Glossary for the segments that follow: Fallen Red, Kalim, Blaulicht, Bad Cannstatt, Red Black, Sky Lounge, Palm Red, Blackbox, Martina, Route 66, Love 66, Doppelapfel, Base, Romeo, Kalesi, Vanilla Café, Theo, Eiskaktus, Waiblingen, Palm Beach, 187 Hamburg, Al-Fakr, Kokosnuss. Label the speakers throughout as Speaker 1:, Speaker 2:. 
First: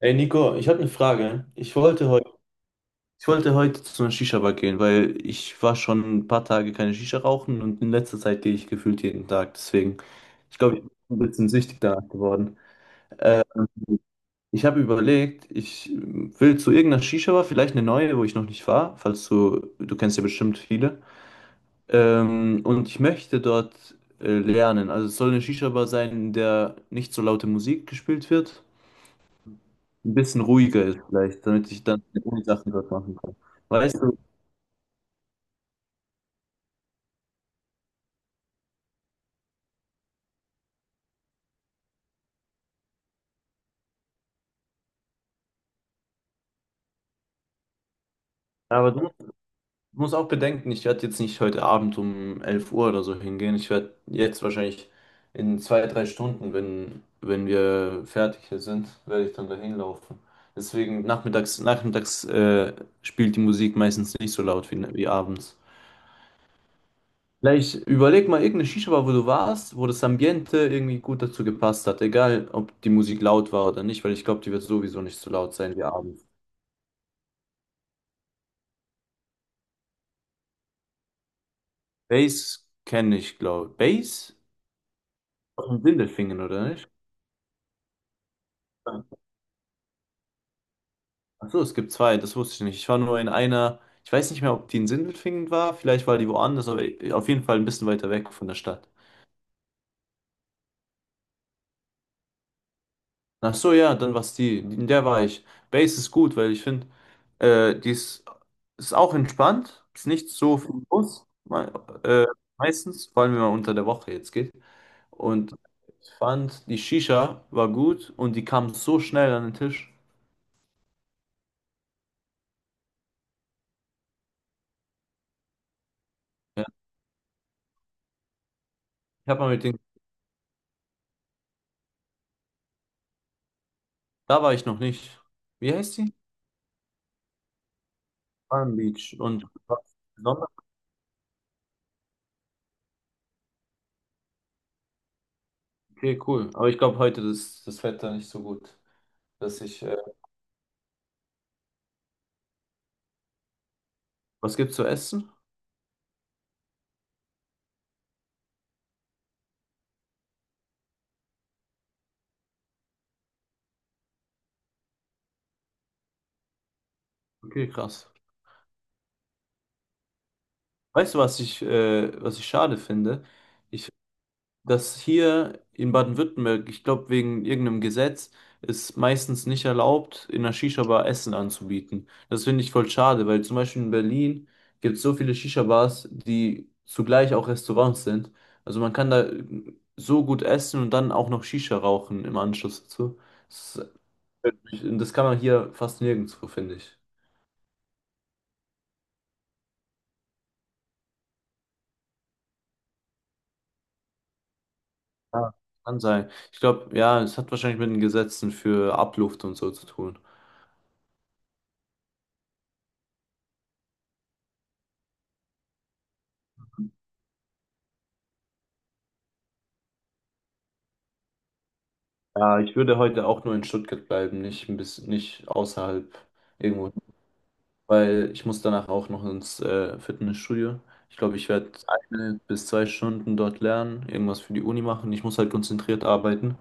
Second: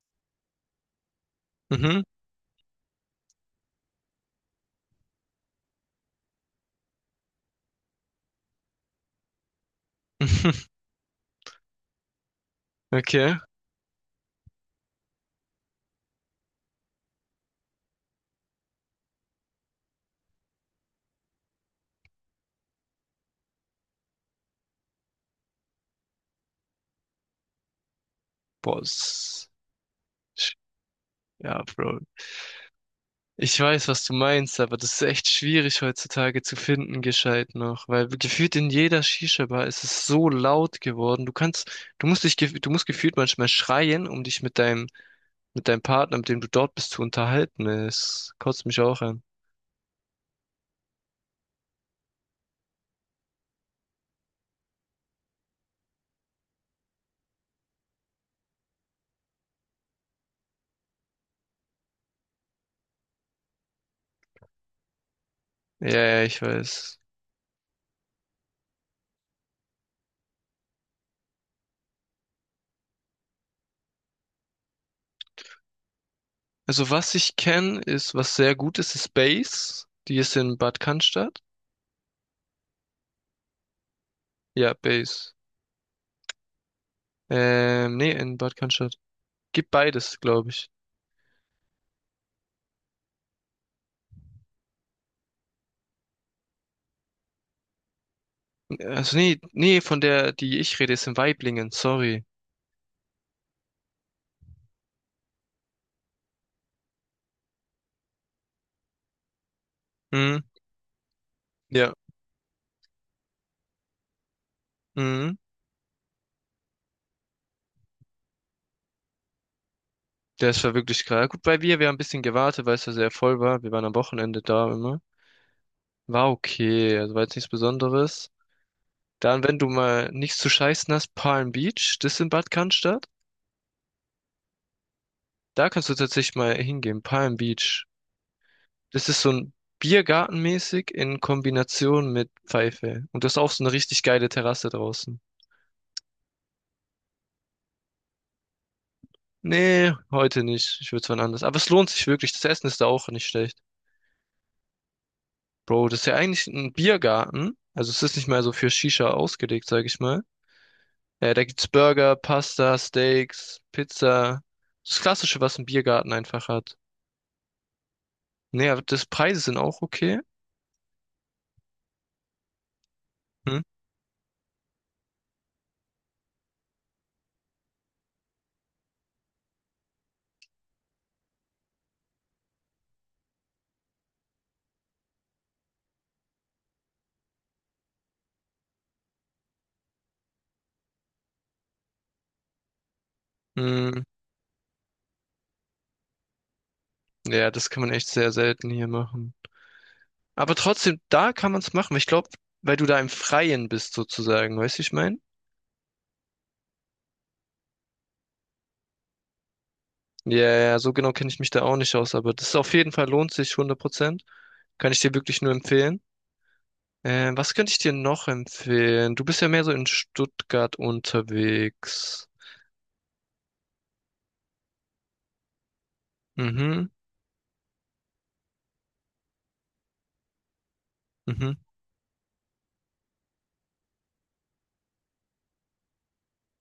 Speaker 1: Ey Nico, ich habe eine Frage.
Speaker 2: Mhm.
Speaker 1: Ich wollte heute zu einer Shisha-Bar gehen, weil ich war schon ein paar Tage keine Shisha rauchen und in letzter Zeit gehe ich gefühlt jeden Tag. Deswegen, ich glaube, ich bin ein bisschen süchtig danach geworden.
Speaker 2: Okay.
Speaker 1: Ich habe überlegt, ich will zu irgendeiner Shisha-Bar, vielleicht eine neue, wo ich noch nicht war, falls du kennst ja bestimmt viele. Und ich möchte dort lernen. Also es soll eine Shisha-Bar sein, in der nicht so laute Musik gespielt wird,
Speaker 2: Boah,
Speaker 1: ein bisschen
Speaker 2: ist-
Speaker 1: ruhiger ist vielleicht,
Speaker 2: ja,
Speaker 1: damit ich
Speaker 2: Bro.
Speaker 1: dann die Uni-Sachen dort machen kann.
Speaker 2: Ich weiß,
Speaker 1: Weißt
Speaker 2: was du
Speaker 1: du,
Speaker 2: meinst, aber das ist echt schwierig heutzutage zu finden, gescheit noch, weil gefühlt in jeder Shisha-Bar ist es so laut geworden. Du musst gefühlt manchmal schreien, um dich mit deinem Partner, mit dem du dort bist, zu unterhalten. Es kotzt mich
Speaker 1: aber
Speaker 2: auch
Speaker 1: du
Speaker 2: an.
Speaker 1: musst auch bedenken, ich werde jetzt nicht heute Abend um 11 Uhr oder so hingehen. Ich werde jetzt wahrscheinlich in 2, 3 Stunden, wenn wir fertig hier sind, werde ich dann dahin laufen. Deswegen nachmittags spielt die Musik meistens nicht so laut wie abends.
Speaker 2: Ja, ja, ich weiß.
Speaker 1: Vielleicht überleg mal irgendeine Shisha-Bar, wo du warst, wo das Ambiente irgendwie gut dazu gepasst hat. Egal, ob die Musik laut war oder nicht, weil ich glaube, die wird sowieso nicht so laut sein wie abends.
Speaker 2: Also was ich kenne, ist, was sehr gut ist, ist Base. Die ist in Bad Cannstatt.
Speaker 1: Bass kenne ich, glaube ich. Bass?
Speaker 2: Ja, Base.
Speaker 1: Aus dem Sindelfingen, oder nicht?
Speaker 2: Nee, in Bad Cannstatt. Gibt beides, glaube ich.
Speaker 1: Achso, es gibt zwei, das wusste ich nicht. Ich war nur in einer, ich weiß nicht mehr, ob die in Sindelfingen war, vielleicht war die woanders, aber auf jeden Fall ein bisschen weiter weg von der Stadt.
Speaker 2: Also nee, nee, von der, die ich rede, ist in Waiblingen, sorry.
Speaker 1: Ach so, ja, dann war die, in der war ich. Bass ist gut, weil ich finde, die ist auch entspannt, ist nicht
Speaker 2: Mhm,
Speaker 1: so viel los,
Speaker 2: ja,
Speaker 1: äh, meistens, vor allem wenn man unter der Woche jetzt geht.
Speaker 2: mhm.
Speaker 1: Und ich fand, die Shisha war gut und die kam so schnell an den Tisch.
Speaker 2: Der ist war wirklich krass. Ja, gut, wir haben ein bisschen gewartet, weil es ja sehr voll war. Wir waren am Wochenende da immer. War
Speaker 1: Ja.
Speaker 2: okay, also war jetzt nichts Besonderes.
Speaker 1: Ich habe
Speaker 2: Dann,
Speaker 1: mal
Speaker 2: wenn
Speaker 1: mit
Speaker 2: du
Speaker 1: denen.
Speaker 2: mal nichts zu scheißen hast, Palm Beach, das ist in Bad Cannstatt.
Speaker 1: Da war ich noch nicht.
Speaker 2: Da
Speaker 1: Wie
Speaker 2: kannst du
Speaker 1: heißt sie?
Speaker 2: tatsächlich mal hingehen, Palm Beach.
Speaker 1: Palm
Speaker 2: Das
Speaker 1: Beach.
Speaker 2: ist so
Speaker 1: Und
Speaker 2: ein
Speaker 1: was Besonderes?
Speaker 2: Biergartenmäßig in Kombination mit Pfeife. Und das ist auch so eine richtig geile Terrasse draußen.
Speaker 1: Okay, cool. Aber ich glaube, heute ist das Wetter nicht so gut, dass ich.
Speaker 2: Nee, heute nicht. Ich würde es wann anders. Aber es lohnt sich wirklich. Das Essen ist da auch nicht schlecht.
Speaker 1: Was gibt's zu essen?
Speaker 2: Bro, das ist ja eigentlich ein Biergarten. Also es ist nicht mehr so für Shisha ausgelegt, sag ich mal. Da gibt's Burger, Pasta, Steaks, Pizza. Das Klassische, was ein Biergarten einfach hat.
Speaker 1: Okay, krass.
Speaker 2: Nee, aber das Preise sind auch okay.
Speaker 1: Weißt du, was ich schade finde?
Speaker 2: Hm?
Speaker 1: Ich dass hier in Baden-Württemberg, ich glaube wegen irgendeinem Gesetz, es meistens nicht erlaubt, in einer Shisha-Bar Essen anzubieten. Das finde ich voll schade, weil zum Beispiel in Berlin gibt es so viele Shisha-Bars, die zugleich auch Restaurants sind. Also man kann da so gut essen und dann auch noch Shisha rauchen im Anschluss dazu. Das,
Speaker 2: Hm.
Speaker 1: das kann man hier fast nirgendwo, finde ich.
Speaker 2: Ja, das kann man echt sehr selten hier machen. Aber trotzdem, da kann man es machen. Ich glaube, weil du da im Freien bist sozusagen. Weißt du, wie ich mein?
Speaker 1: Ja. Kann sein. Ich glaube, ja, es hat wahrscheinlich mit den Gesetzen für Abluft und so zu tun.
Speaker 2: Ja, ja, so genau kenne ich mich da auch nicht aus, aber das ist auf jeden Fall lohnt sich 100%. Kann ich dir wirklich nur empfehlen. Was könnte ich dir noch empfehlen? Du bist ja mehr so in Stuttgart unterwegs.
Speaker 1: Ja, ich würde heute auch nur in Stuttgart bleiben, nicht ein bisschen, nicht außerhalb
Speaker 2: Mhm,
Speaker 1: irgendwo, weil ich muss danach auch noch ins Fitnessstudio. Ich glaube, ich
Speaker 2: mhm.
Speaker 1: werde 1 bis 2 Stunden dort lernen, irgendwas für die Uni machen. Ich muss halt konzentriert arbeiten.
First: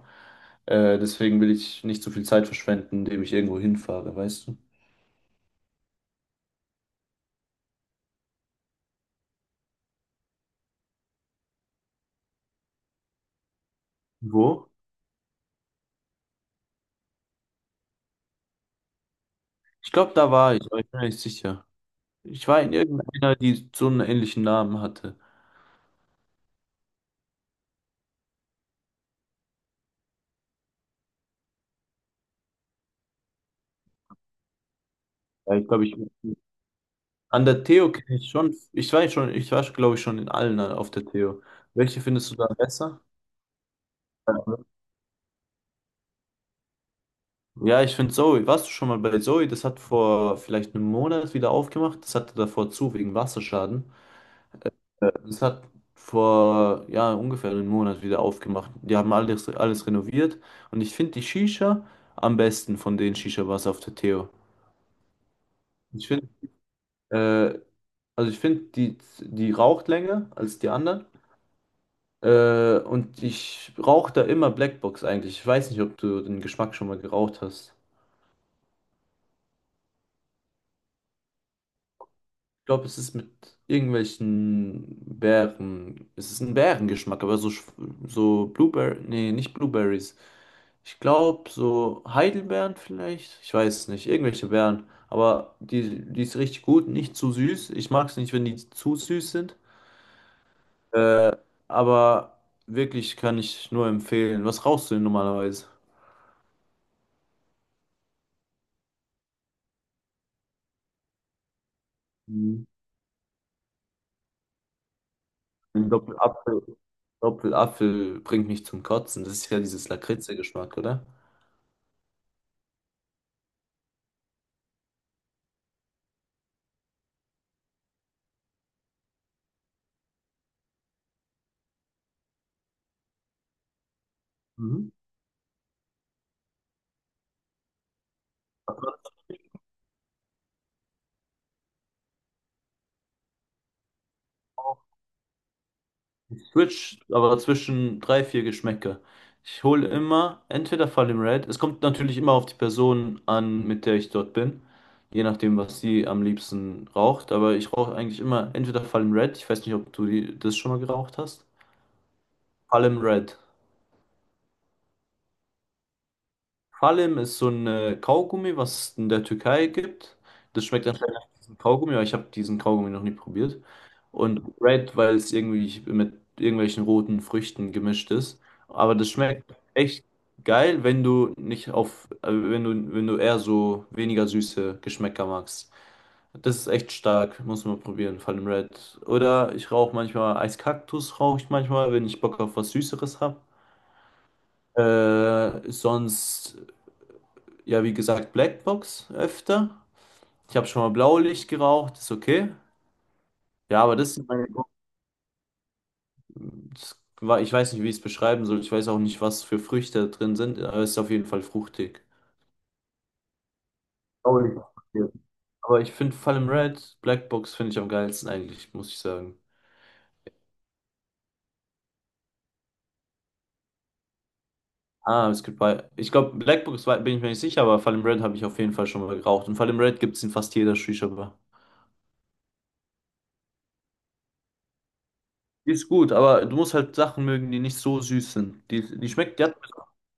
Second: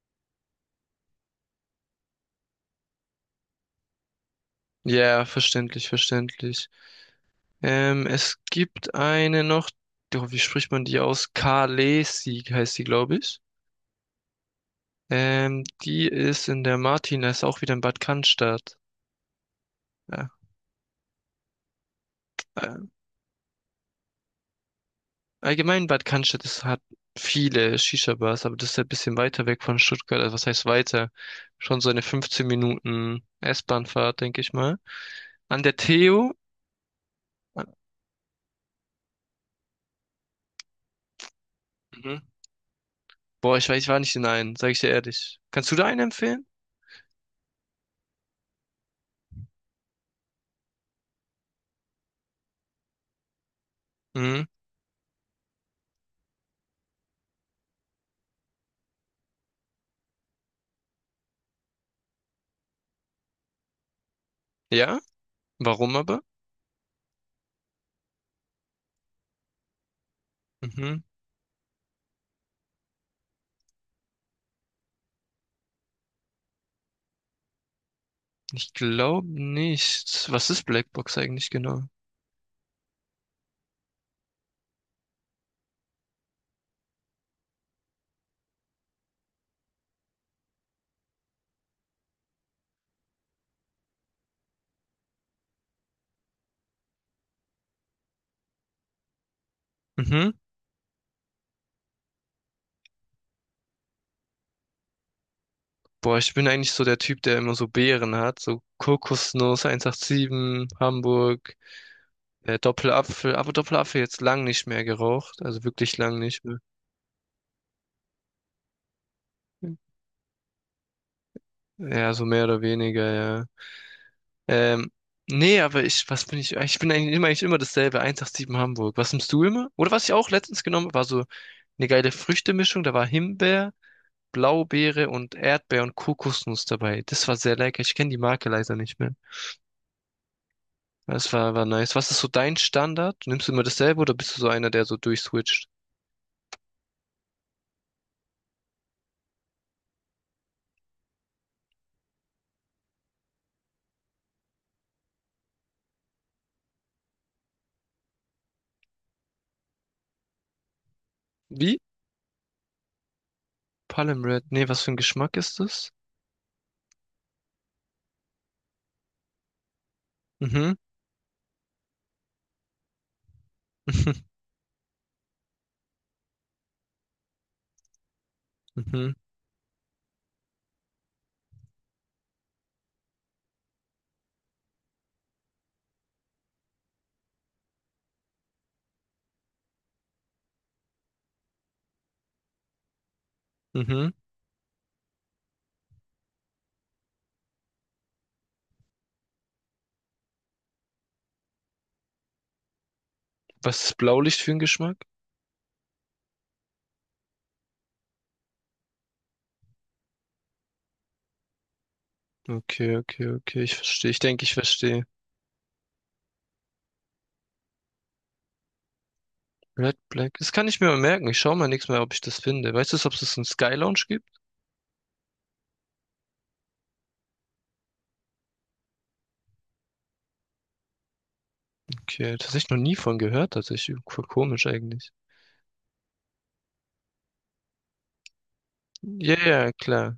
Speaker 1: Deswegen will ich nicht so viel Zeit verschwenden, indem ich irgendwo hinfahre, weißt du?
Speaker 2: Ja, verständlich, verständlich. Es gibt eine noch, doch, wie spricht man die aus? Kalesi heißt die, glaube ich.
Speaker 1: Wo?
Speaker 2: Die ist in der Martina, ist auch wieder in Bad Cannstatt.
Speaker 1: Ich glaube,
Speaker 2: Ja.
Speaker 1: da war ich, aber ich bin mir nicht sicher. Ich war in
Speaker 2: äh,
Speaker 1: irgendeiner, die so einen ähnlichen Namen hatte.
Speaker 2: Allgemein Bad Cannstatt hat viele Shisha-Bars, aber das ist halt ein bisschen weiter weg von Stuttgart. Also was heißt weiter? Schon so eine 15 Minuten S-Bahn-Fahrt, denke ich mal.
Speaker 1: Ja,
Speaker 2: An
Speaker 1: ich
Speaker 2: der
Speaker 1: glaube, ich
Speaker 2: Theo.
Speaker 1: An der Theo kenne ich schon, ich war glaube ich schon in allen auf der Theo. Welche
Speaker 2: Mhm.
Speaker 1: findest du da besser?
Speaker 2: Boah, ich weiß, ich war nicht in einen, sage ich dir ehrlich. Kannst du da einen empfehlen?
Speaker 1: Ja, ich finde Zoe. Warst du schon mal bei Zoe? Das hat vor vielleicht einem Monat wieder aufgemacht. Das hatte davor zu wegen Wasserschaden.
Speaker 2: Mhm.
Speaker 1: Das hat vor ja ungefähr einem Monat wieder aufgemacht. Die haben alles, alles renoviert und ich finde die Shisha am besten von den Shisha-Bars auf der Theo.
Speaker 2: Ja? Warum
Speaker 1: Ich
Speaker 2: aber?
Speaker 1: finde, äh, also ich finde die raucht länger als die
Speaker 2: Mhm.
Speaker 1: anderen. Und ich rauche da immer Blackbox eigentlich. Ich weiß nicht, ob du den Geschmack schon mal geraucht hast.
Speaker 2: Ich glaube nicht. Was ist Blackbox eigentlich genau?
Speaker 1: Ich glaube, es ist mit irgendwelchen Beeren. Es ist ein Beerengeschmack, aber so, so Blueberry. Nee, nicht Blueberries. Ich glaube, so Heidelbeeren vielleicht. Ich weiß es nicht. Irgendwelche Beeren. Aber die ist richtig gut. Nicht zu süß. Ich mag es nicht, wenn die zu süß sind.
Speaker 2: Mhm.
Speaker 1: Aber wirklich kann ich nur empfehlen. Was rauchst du denn normalerweise?
Speaker 2: Boah, ich bin eigentlich so der Typ, der immer so Beeren hat, so Kokosnuss 187, Hamburg. Doppelapfel, aber Doppelapfel jetzt lang nicht mehr geraucht, also
Speaker 1: Ein
Speaker 2: wirklich lang nicht mehr.
Speaker 1: Doppelapfel, Doppelapfel bringt mich zum Kotzen. Das ist ja dieses Lakritze-Geschmack, oder?
Speaker 2: Ja, so mehr oder weniger, ja. Ähm, Nee, aber ich, was bin ich? Ich bin eigentlich immer dasselbe, 187 Hamburg. Was nimmst du immer? Oder was ich auch letztens genommen habe, war so eine geile Früchtemischung. Da war Himbeer,
Speaker 1: Mhm.
Speaker 2: Blaubeere und Erdbeer und Kokosnuss dabei. Das war sehr lecker. Ich kenne die Marke leider nicht mehr. Das war nice. Was ist so dein Standard? Nimmst du immer dasselbe oder bist du so einer, der so durchswitcht?
Speaker 1: Ich switch aber zwischen drei, vier Geschmäcker. Ich hole immer entweder Fallen Red. Es kommt natürlich immer auf die Person an, mit der ich dort bin. Je nachdem, was sie am liebsten raucht. Aber ich rauche eigentlich immer entweder Fallen Red. Ich weiß nicht, ob du die, das schon mal geraucht hast.
Speaker 2: Wie?
Speaker 1: Fallen Red.
Speaker 2: Palm Red. Nee, was für ein Geschmack ist das?
Speaker 1: Kalim ist so ein Kaugummi, was es in der Türkei gibt. Das
Speaker 2: Mhm.
Speaker 1: schmeckt anscheinend nach diesem Kaugummi, aber ich habe diesen Kaugummi noch nie probiert. Und Red, weil es irgendwie mit irgendwelchen roten Früchten gemischt ist. Aber das
Speaker 2: Mhm,
Speaker 1: schmeckt echt geil, wenn du nicht auf, wenn du eher so weniger süße Geschmäcker magst. Das ist echt stark, muss man probieren, vor allem Red. Oder ich rauche manchmal Eiskaktus, rauche ich manchmal, wenn ich Bock auf was Süßeres habe.
Speaker 2: mhm.
Speaker 1: Sonst ja, wie gesagt, Blackbox öfter. Ich habe schon mal Blaulicht geraucht, ist okay. Ja,
Speaker 2: Was
Speaker 1: aber
Speaker 2: ist
Speaker 1: das sind
Speaker 2: Blaulicht
Speaker 1: meine.
Speaker 2: für ein Geschmack?
Speaker 1: Das war, ich weiß nicht, wie ich es beschreiben soll. Ich weiß auch nicht, was für Früchte da drin sind, aber es ist auf jeden Fall fruchtig.
Speaker 2: Okay, okay, okay, ich verstehe. Ich denke, ich
Speaker 1: Blaulicht.
Speaker 2: verstehe.
Speaker 1: Aber ich finde Fallen Red, Blackbox finde ich am geilsten eigentlich, muss ich sagen.
Speaker 2: Red Black. Das kann ich mir mal merken. Ich schaue mal nächstes Mal, ob ich das finde. Weißt du, ob es einen Sky Lounge gibt?
Speaker 1: Ah, es gibt bei. Ich glaube, Blackbox bin ich mir nicht sicher, aber Fallen Red habe ich auf jeden Fall schon mal geraucht. Und Fallen Red gibt es in fast jeder Shisha-Bar.
Speaker 2: Okay, tatsächlich noch nie von gehört, tatsächlich. Voll komisch eigentlich.
Speaker 1: Die ist gut, aber du musst halt Sachen mögen, die nicht so süß sind. Die
Speaker 2: Ja,
Speaker 1: schmeckt, die hat.
Speaker 2: ja, klar.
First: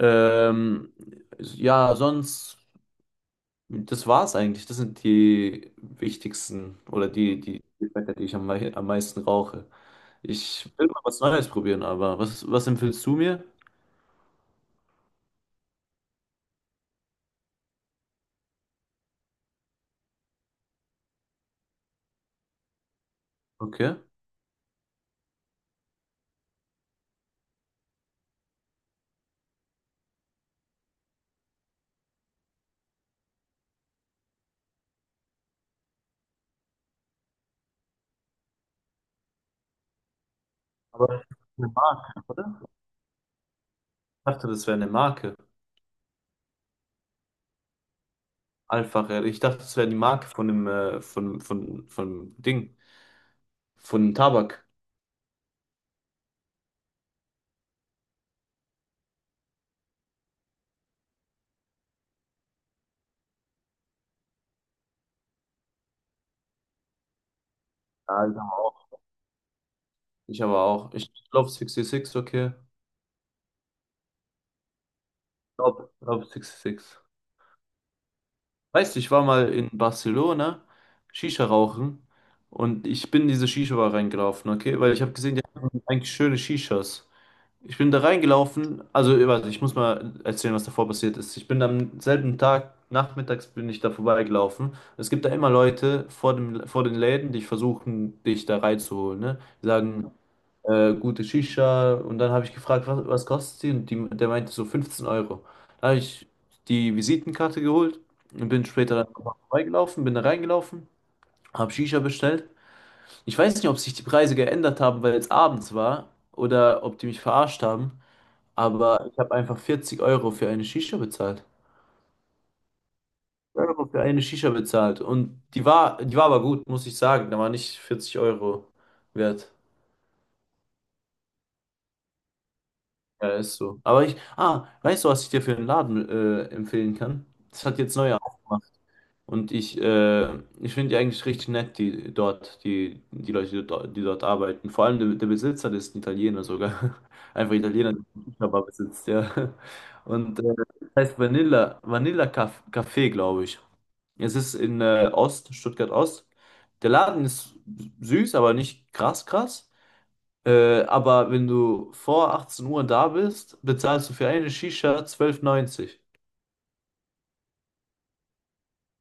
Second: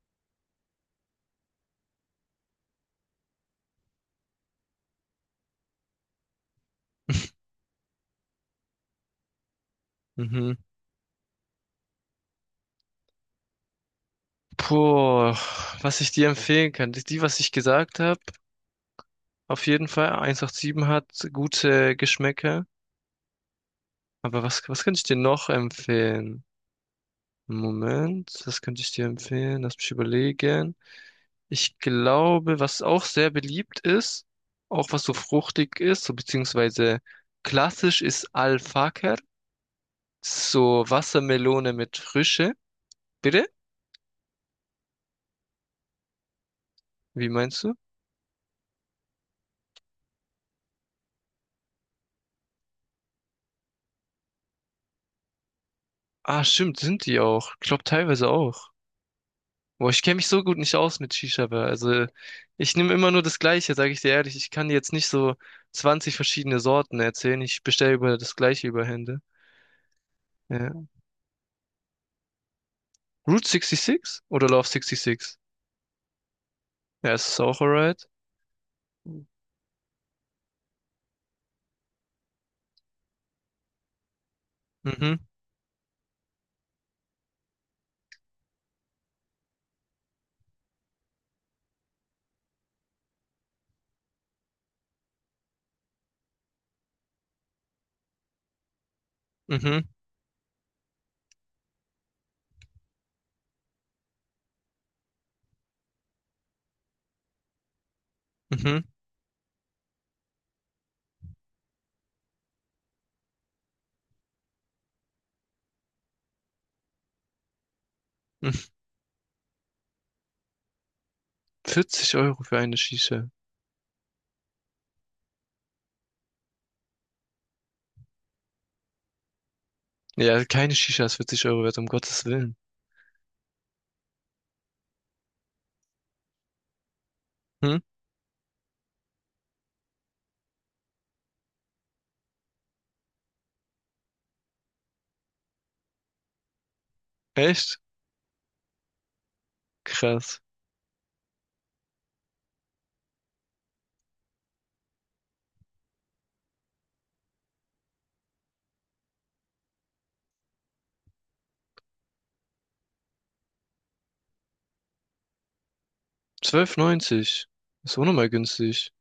Speaker 1: Ähm, ja, sonst, das war's eigentlich. Das sind die wichtigsten oder die Fette, die ich am meisten rauche.
Speaker 2: Mhm.
Speaker 1: Ich will mal was Neues probieren, aber was empfiehlst du mir?
Speaker 2: Puh, was ich dir empfehlen kann. Was ich gesagt habe, auf jeden Fall. 187 hat gute Geschmäcker.
Speaker 1: Okay.
Speaker 2: Aber was könnte ich dir noch empfehlen? Moment, was könnte ich dir empfehlen? Lass mich überlegen. Ich glaube, was auch sehr beliebt ist, auch was so fruchtig ist, so beziehungsweise klassisch ist Al-Fakr. Das ist so
Speaker 1: Aber das ist eine
Speaker 2: Wassermelone mit
Speaker 1: Marke,
Speaker 2: Frische.
Speaker 1: oder?
Speaker 2: Bitte?
Speaker 1: Ich dachte, das wäre eine Marke.
Speaker 2: Wie meinst du?
Speaker 1: Ich dachte, das wäre die Marke von dem, von, von Ding, von Tabak.
Speaker 2: Ah, stimmt, sind die auch. Ich glaube teilweise auch. Boah, ich kenne mich so gut nicht aus mit Shisha, Bar. Also ich nehme immer nur das Gleiche, sage ich dir ehrlich. Ich kann dir jetzt nicht so 20 verschiedene Sorten erzählen. Ich bestelle über
Speaker 1: Ja,
Speaker 2: das
Speaker 1: ich aber
Speaker 2: Gleiche über
Speaker 1: auch.
Speaker 2: Hände.
Speaker 1: Ich aber
Speaker 2: Ja.
Speaker 1: auch. Ich glaube 66, okay.
Speaker 2: Route 66 oder Love 66?
Speaker 1: Ich glaube 66.
Speaker 2: Ja, es ist auch alright?
Speaker 1: Weißt du, ich war mal in Barcelona Shisha rauchen und ich bin in diese Shisha-Bar reingelaufen, okay? Weil ich habe
Speaker 2: Mhm,
Speaker 1: gesehen, die haben eigentlich schöne Shishas. Ich bin da reingelaufen, also warte, ich muss mal erzählen, was davor passiert ist. Ich bin am selben Tag, nachmittags bin ich da vorbeigelaufen. Es gibt da immer Leute vor dem, vor den Läden, die versuchen, dich da reinzuholen, ne? Die
Speaker 2: mhm.
Speaker 1: sagen, gute Shisha. Und dann habe ich gefragt, was kostet sie? Und die, der meinte so 15 Euro. Dann habe ich die Visitenkarte geholt und bin
Speaker 2: Mhm.
Speaker 1: später dann nochmal vorbeigelaufen, bin da reingelaufen, habe Shisha bestellt. Ich weiß nicht, ob sich die Preise geändert haben, weil es abends war oder ob die mich verarscht haben,
Speaker 2: Mhm.
Speaker 1: aber ich habe einfach 40 € für eine Shisha bezahlt.
Speaker 2: 40 € für eine Shisha.
Speaker 1: Euro für eine Shisha bezahlt. Und die war aber gut, muss ich sagen. Da war nicht 40 € wert.
Speaker 2: Ja, keine Shisha ist 40 € wert, um Gottes Willen.
Speaker 1: Ja, ist so. Aber weißt du, was ich dir für einen Laden empfehlen kann? Das
Speaker 2: Hm?
Speaker 1: hat jetzt neu aufgemacht. Und ich finde die eigentlich richtig nett, die Leute, die dort arbeiten. Vor allem der Besitzer, das ist ein Italiener sogar. Einfach
Speaker 2: Echt?
Speaker 1: Italiener, der einen Shisha-Bar besitzt, ja.
Speaker 2: Krass.
Speaker 1: Und äh, das heißt Vanilla Café, glaube ich. Es ist in Stuttgart Ost. Der Laden ist süß, aber nicht krass krass. Aber wenn du vor 18 Uhr da bist, bezahlst du für eine Shisha 12,90.
Speaker 2: 12,90. Ist auch nochmal günstig.